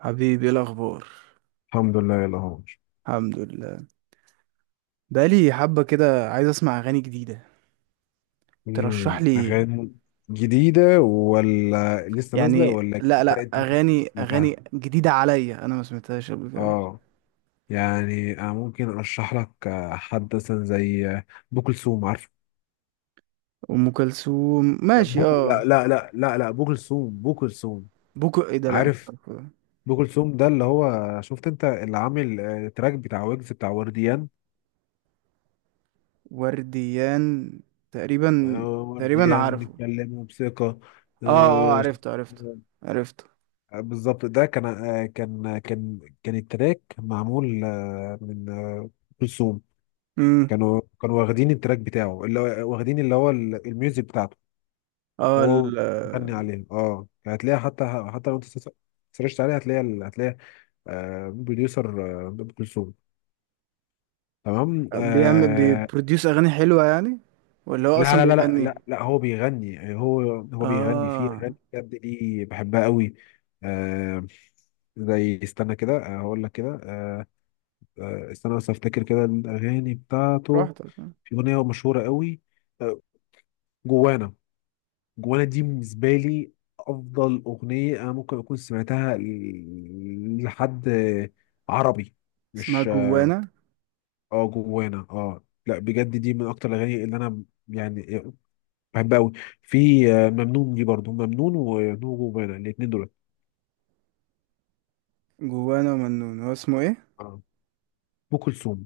حبيبي، ايه الاخبار؟ الحمد لله يلا هو. الحمد لله. بقالي حبه كده عايز اسمع اغاني جديده. ترشح لي ايه؟ أغاني جديدة ولا لسه نازلة يعني ولا لا أنت لا أنت ممكن تكون اغاني سمعتها. اغاني جديده عليا، انا ما سمعتهاش قبل كده. أه، يعني أنا ممكن أرشح لك حد مثلا زي أبو كلثوم، عارف؟ ام كلثوم، لا، ماشي بو، اه. لا لا لا لا لا، أبو كلثوم، أبو كلثوم. بوكو ايه ده؟ لا مش عارف عارفه. أبو كلثوم ده اللي هو، شفت أنت اللي عامل تراك بتاع ويجز بتاع ورديان؟ ورديان. تقريبا. تقريبا ورديان، عارفه. نتكلم بثقة. اه اه آه، عرفته عرفته عرفته. بالظبط. ده كان كان التراك معمول من كلثوم. امم. كانوا واخدين التراك بتاعه، اللي هو واخدين اللي هو الميوزك بتاعته، اه وهو ال- مغني عليه. اه يعني هتلاقيها، حتى لو انت سرشت عليها، هتلاقي بروديوسر ام كلثوم. تمام. بيعمل آه. بيبروديوس اغاني حلوه يعني؟ ولا هو اصلا لا لا لا لا بيغني؟ لا لا، هو بيغني يعني، هو بيغني. فيه اه، اغاني بجد دي بحبها قوي. آه. زي، استنى كده، هقول لك كده. استنى بس افتكر كده الاغاني بتاعته. براحتك. في اغنيه مشهوره قوي، آه، جوانا. جوانا دي بالنسبه لي افضل اغنيه انا ممكن اكون سمعتها لحد عربي، اسمها مش... جوانا. اه جوانا، اه. لا بجد دي من اكتر الاغاني اللي انا يعني بحبها قوي. في ممنون، دي برضو ممنون وجوانا، الاثنين دول. جوانا ومنون، هو اسمه ايه؟ آه. ام كلثوم.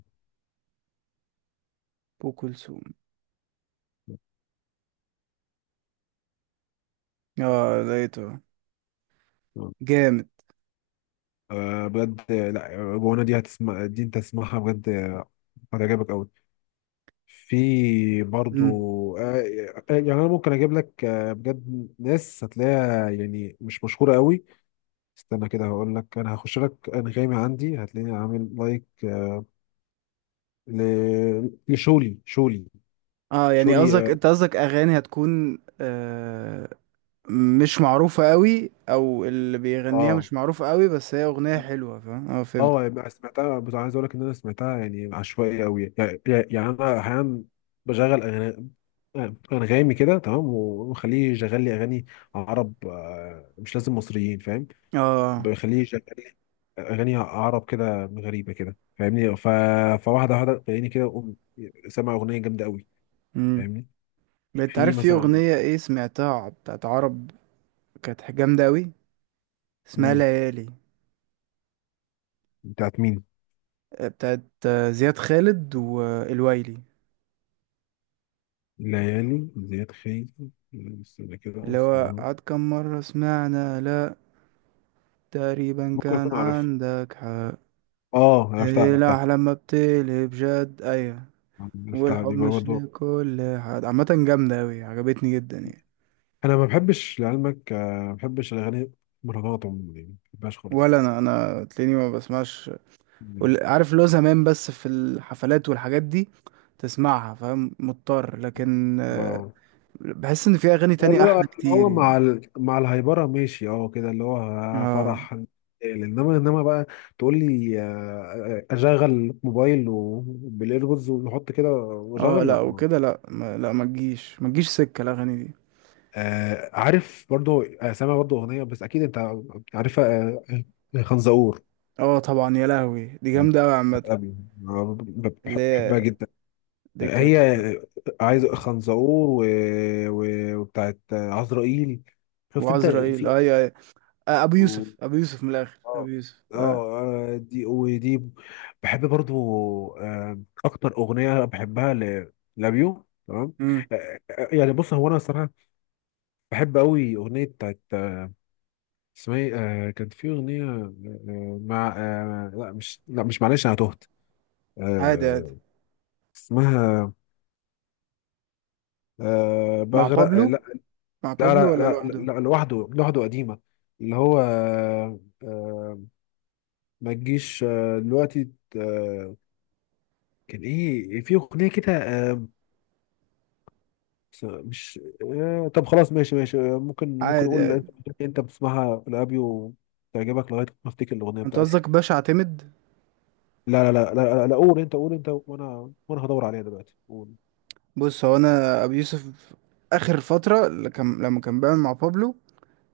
ابو كلثوم. اه لقيته. جامد. بجد. لا جوانا دي هتسمع دي، انت تسمعها بجد هتعجبك قوي. في برضو. مم. آه، يعني انا ممكن اجيب لك بجد ناس هتلاقيها يعني مش مشهوره قوي. استنى كده هقول لك، انا هخش لك انغامي عندي، هتلاقيني عامل لايك لشولي، شولي. اه يعني شولي، قصدك اه. انت قصدك اغاني هتكون مش معروفة قوي، او اللي بيغنيها اه مش معروفة قوي، بس هي اغنية حلوة. فاهم، اه فهمت. يعني سمعتها، بس عايز اقول لك ان انا سمعتها يعني عشوائي قوي يعني، يعني انا احيانا بشغل أغاني- انغامي كده تمام، وخليه يشغل لي اغاني عرب، مش لازم مصريين، فاهم. اه. بيخليه يشغل لي اغاني عرب كده غريبه كده، فاهمني. ف... فواحده واحده تلاقيني كده أقوم سامع اغنيه جامده قوي، امم. فاهمني. انت في عارف في مثلا. اغنية ايه سمعتها بتاعت عرب؟ كانت جامدة قوي. اسمها مم. ليالي. بتاعت مين؟ بتاعت زياد خالد والويلي، ليالي زياد خيري، استنى كده اللي هو اسمها. عاد كم مرة سمعنا. لا تقريبا ممكن كان اكون عارفها. عندك حق. اه عرفتها إيه عرفتها. لا، لما بتقلب جد، أيوة. عرفتها والحب دي بقى مش برضه. لكل حد، عامة جامدة أوي، عجبتني جدا يعني. انا ما بحبش لعلمك ما بحبش الاغاني مهرجانات عموما، يعني ما بحبهاش خالص. ولا أنا تلاقيني ما بسمعش. مم. عارف، لو زمان بس في الحفلات والحاجات دي تسمعها، فاهم، مضطر. لكن واو. بحس إن في أغاني لا، تانية أحلى اللي كتير هو مع يعني. ال... مع الهايبره، ماشي، اه كده، اللي هو اه فرح. انما، انما بقى تقول لي اشغل موبايل بالايربودز ونحط كده اه واشغل، لا لا ما. وكده، لا ما لا ما تجيش، ما تجيش سكة الأغاني دي. آه عارف. برضو سامع برضو اغنيه، بس اكيد انت عارفها، خنزقور، اه طبعا، يا لهوي دي جامدة أوي بتاعت عامة. أبي. اللي بحبها هي جدا. دكة. هي عايز خنزقور و... و... وبتاعت عزرائيل. شفت انت وعزرائيل، في. أيوة أيوة. ابو يوسف، ابو يوسف من الاخر، ابو اه. يوسف اه آه. دي ودي بحب برضو. اكتر اغنيه بحبها لابيو. تمام. امم. يعني، بص، هو انا الصراحه بحب قوي اغنيه بتاعت اسمها ايه. كان في اغنيه مع لا مش، لا مش، معلش انا تهت. عادي عادي. آه، اسمها مع بغرق. لا. بابلو. مع لا بابلو ولا لا لا لوحده؟ لا، لوحده، لوحده قديمه، اللي هو ما تجيش دلوقتي. آه، كان ايه؟ في اغنيه كده بس مش... طب خلاص، ماشي ماشي. ممكن، ممكن عادي اقول اللي عادي. انت بتسمعها لابي وتعجبك، لغايه ما افتكر الاغنيه انت بتاعتي. قصدك باشا اعتمد؟ لا لا لا لا, لا, لا، قول انت. قول انت، وانا، وانا هدور عليها دلوقتي. قول. بص هو انا ابو يوسف. اخر فتره اللي لما كان بيعمل مع بابلو،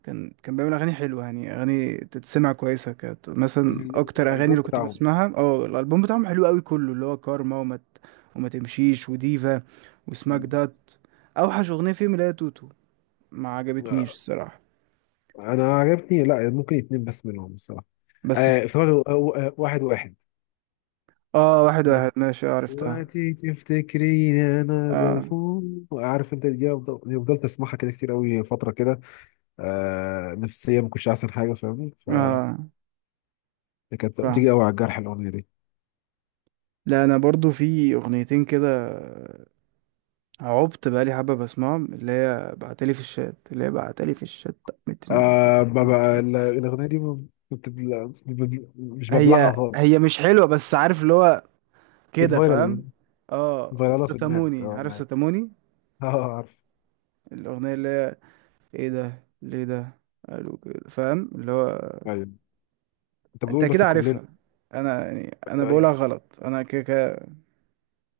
كان بيعمل اغاني حلوه يعني، اغاني تتسمع كويسه. كانت مثلا ال- اكتر اغاني الالبوم اللي كنت بتاعهم. بسمعها. اه الالبوم بتاعهم حلو قوي كله، اللي هو كارما، وما تمشيش، وديفا، وسماك مم. دات. اوحش اغنيه فيهم اللي هي توتو، ما عجبتنيش آه، الصراحه. انا عجبني، لا، ممكن اتنين بس منهم الصراحه. آه بس. افتكرت. واحد واحد. اه واحد ما واحد ماشي، عرفتها. دلوقتي تفتكريني انا اه بفوق. عارف انت دي أفضل- دي فضلت اسمعها كده كتير قوي فتره كده. آه نفسيه، ما كنتش احسن حاجه، فاهمني. اه كانت بتيجي فاهم. قوي على الجرح الاغنيه دي. لا انا برضو في اغنيتين كده عبت بقالي حبه بسمعهم، اللي هي بعتلي في الشات اللي هي بعتلي في الشات مترين. آه ما بقى ال- الاغنيه دي ما بت- لا، بب- مش هي ببلعها خالص. هي مش حلوه، بس عارف اللي هو كده، فاهم. بتفايرل. اه فايرالها في دماغك، وستاموني، اه عارف أنا عارف. ستاموني؟ اه عارف. الاغنيه اللي هي ايه ده؟ ليه ده قالوا كده؟ فاهم اللي هو. ايوه. انت انت بتقول بس كده عارفها. يعني انا ايوه ايوه، بقولها غلط، انا كده كده.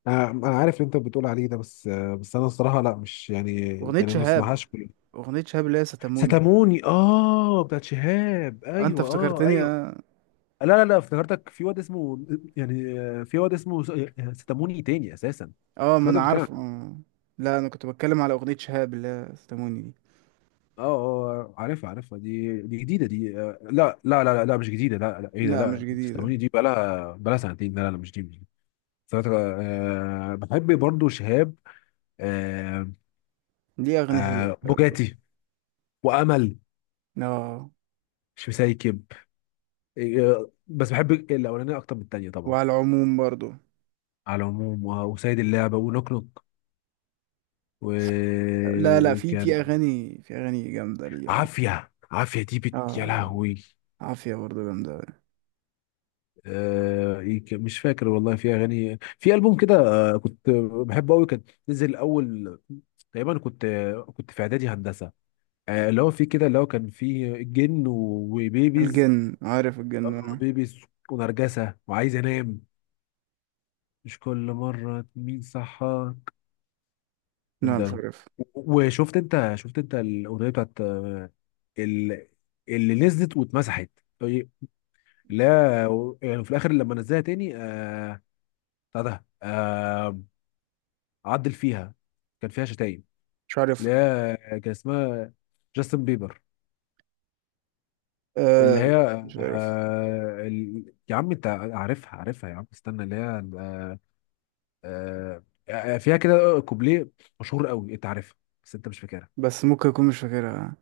انا عارف اللي انت بتقول عليه ده، بس بس انا الصراحه لا، مش يعني، اغنيه يعني ما شهاب. اسمعهاش كل. اغنيه شهاب اللي هي ستاموني. ستاموني، اه، بتاعت شهاب، انت ايوه، اه افتكرتني ايوه. اه. لا لا لا، افتكرتك في واد اسمه، يعني في واد اسمه ستاموني تاني اساسا. ما انا افتكرتك بتتكلم. عارفه. لا انا كنت بتكلم على اغنية شهاب اللي هي استموني دي. اه اه، عارفها عارفها. دي دي جديده دي. لا لا لا لا لا، مش جديده. لا لا. ايه ده؟ لا مش لا جديدة. تستمعني، دي بقالها سنتين. لا لا لا، مش دي، مش دي. سنة- آه بحب برضو شهاب. آه. دي اغنية حلوة آه، شهاب. بوجاتي وامل، اه مش مسايكب. آه بس بحب الاولانيه اكتر من التانيه طبعا. وعلى العموم برضو. على العموم وسيد اللعبه، ونوك نوك، لا لا في وكان. اغاني جامدة ليه يا عم. عافيه، عافيه دي بت يا اه لهوي. عافية برضو جامدة أوي. مش فاكر والله. في اغاني في البوم كده كنت بحبه قوي. كان نزل اول. تقريبا كنت، كنت في اعدادي هندسه. اللي هو فيه كده، اللي هو كان فيه الجن وبيبيز، الجن، عارف الجن انا؟ بيبيز ونرجسه وعايز انام، مش كل مره مين صحى لا مش ده. عارف. وشفت انت، شفت انت الاغنيه بتاعت ال- اللي نزلت واتمسحت؟ طيب، لا يعني، في الاخر لما نزلها تاني، آه، بتاع ده عدل فيها، كان فيها شتايم. مش عارف. اللي هي كان اسمها جاستن بيبر. اللي آه لا، هي مش عارف. يا عم انت عارفها عارفها يا عم، استنى. اللي هي آه آه فيها كده كوبليه مشهور قوي، انت عارفها بس انت مش فاكرها. بس ممكن اكون مش فاكرها.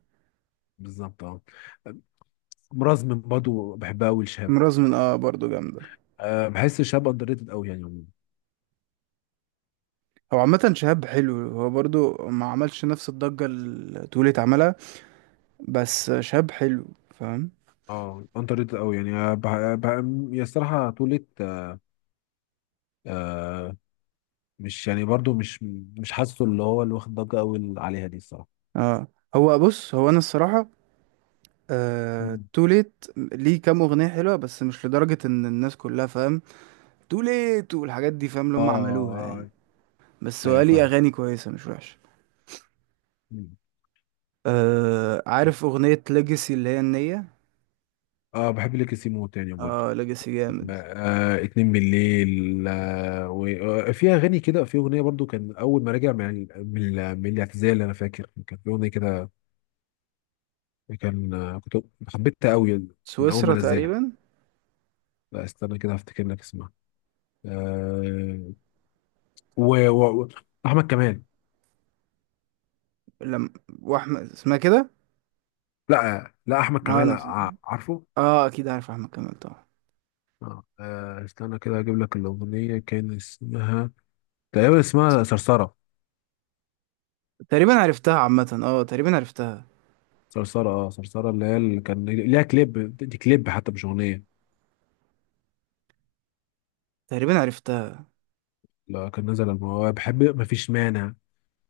بالظبط اه. مرازم برضه بحبها قوي لشهاب. امراض من، اه برضو جامدة. آه بحس شهاب اندر ريتد قوي يعني عموماً. هو عامة شهاب حلو، هو برضو ما عملش نفس الضجة اللي تقولي اتعملها. بس شاب حلو. فاهم. اه، اندر ريتد قوي يعني يا الصراحه طولت. آه. مش يعني برضو، مش، مش حاسه اللي هو اللي واخد ضجه قوي عليها دي الصراحه. اه هو بص، هو انا الصراحه مم. تو ليت ليه كام اغنيه حلوه، بس مش لدرجه ان الناس كلها فاهم تو ليت والحاجات دي، فاهم اللي اه. هم عملوها يعني. بس هو ايوه ليه فاهم. اغاني كويسه مش وحشه. مم. عارف اغنيه ليجاسي اللي هي النيه؟ اه بحب ليك سيمو تاني برضو. اه ليجاسي جامد. آه، اتنين بالليل. آه، وفي اغاني كده، في اغنيه برضو كان اول ما راجع من من الاعتزال. انا فاكر كان في اغنيه كده، كان كنت حبيتها قوي من اول ما سويسرا نزلها. تقريبا. لا، استنى كده هفتكر لك اسمها. آه. و, و, و احمد كمال. لم. واحمد اسمها كده. لا لا، احمد اه كمال انا، عارفه. اه اكيد عارف احمد كمال طبعا. آه، استنى كده اجيب لك الاغنيه، كان اسمها تقريبا، اسمها صرصره. تقريبا عرفتها عامه، اه تقريبا عرفتها. صرصرة، اه صرصرة، اللي هي اللي كان ليها كليب، دي كليب حتى مش أغنية. تقريبا عرفتها. لا، كان نزل الموضوع. بحب مفيش مانع،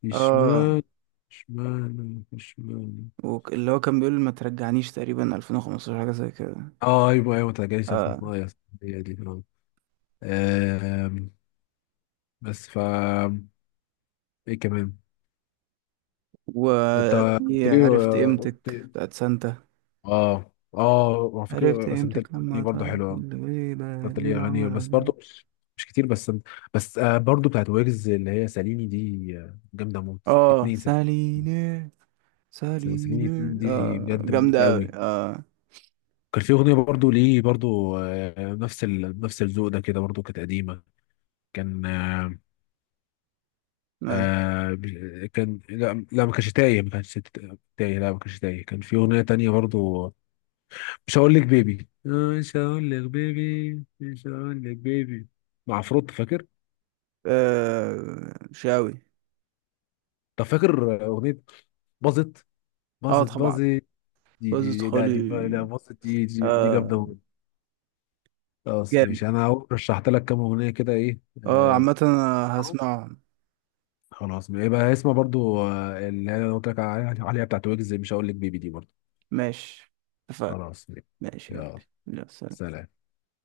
مفيش اه مانع، مفيش مانع، مفيش مانع. اللي هو كان بيقول ما ترجعنيش تقريبا 2015 حاجة زي كده. اه ايوه ايوه، تلاقيني سالفة في اه المية. هي دي اه. آم، بس ف، ايه كمان؟ انت قلت وفي لي عرفت آه، قلت قيمتك لي- بتاعت سانتا. اه اه. وعلى عرفت فكرة بس انت قيمتك الاغاني لما برضه طارت حلوة. الغيبة انت ليه ليلة اغاني ورا بس ليلة. برضه، مش، مش كتير، بس بس آه، برضه بتاعت ويجز اللي هي ساليني دي، جامدة موت. اه اتنين ساليني. ساليني. سيرين ساليني اتنين دي اه بجد مليكة جامدة أوي قوي. اه. كان في اغنيه برضو ليه برضو نفس ال... نفس الذوق ده كده، برضو كانت قديمه. كان يعني كان، لا لا، ما كانش تايه. ما كانش ت- تايه لا ما كانش تايه. كان في اغنيه تانية برضو، مش هقول لك بيبي، مش هقول لك بيبي، مش هقول لك بيبي، مع فروت، فاكر؟ شاوي. طب فاكر اغنيه باظت، اه باظت، طبعا، باظت؟ بس دي لا، دي خالي. لا باظت، دي دي, دي اه جامده موت. خلاص جامد. ماشي. انا أهو رشحت لك كام اغنيه كده، ايه اه آه. عامة أنا اهو. هسمعهم. خلاص، يبقى اسمها برضو اللي انا قلت لك عليها بتاعت ويجز، مش هقول لك بيبي دي برضو. ماشي. اتفقنا. خلاص، ماشي يا يلا، قلبي. لا، سلام. سلام.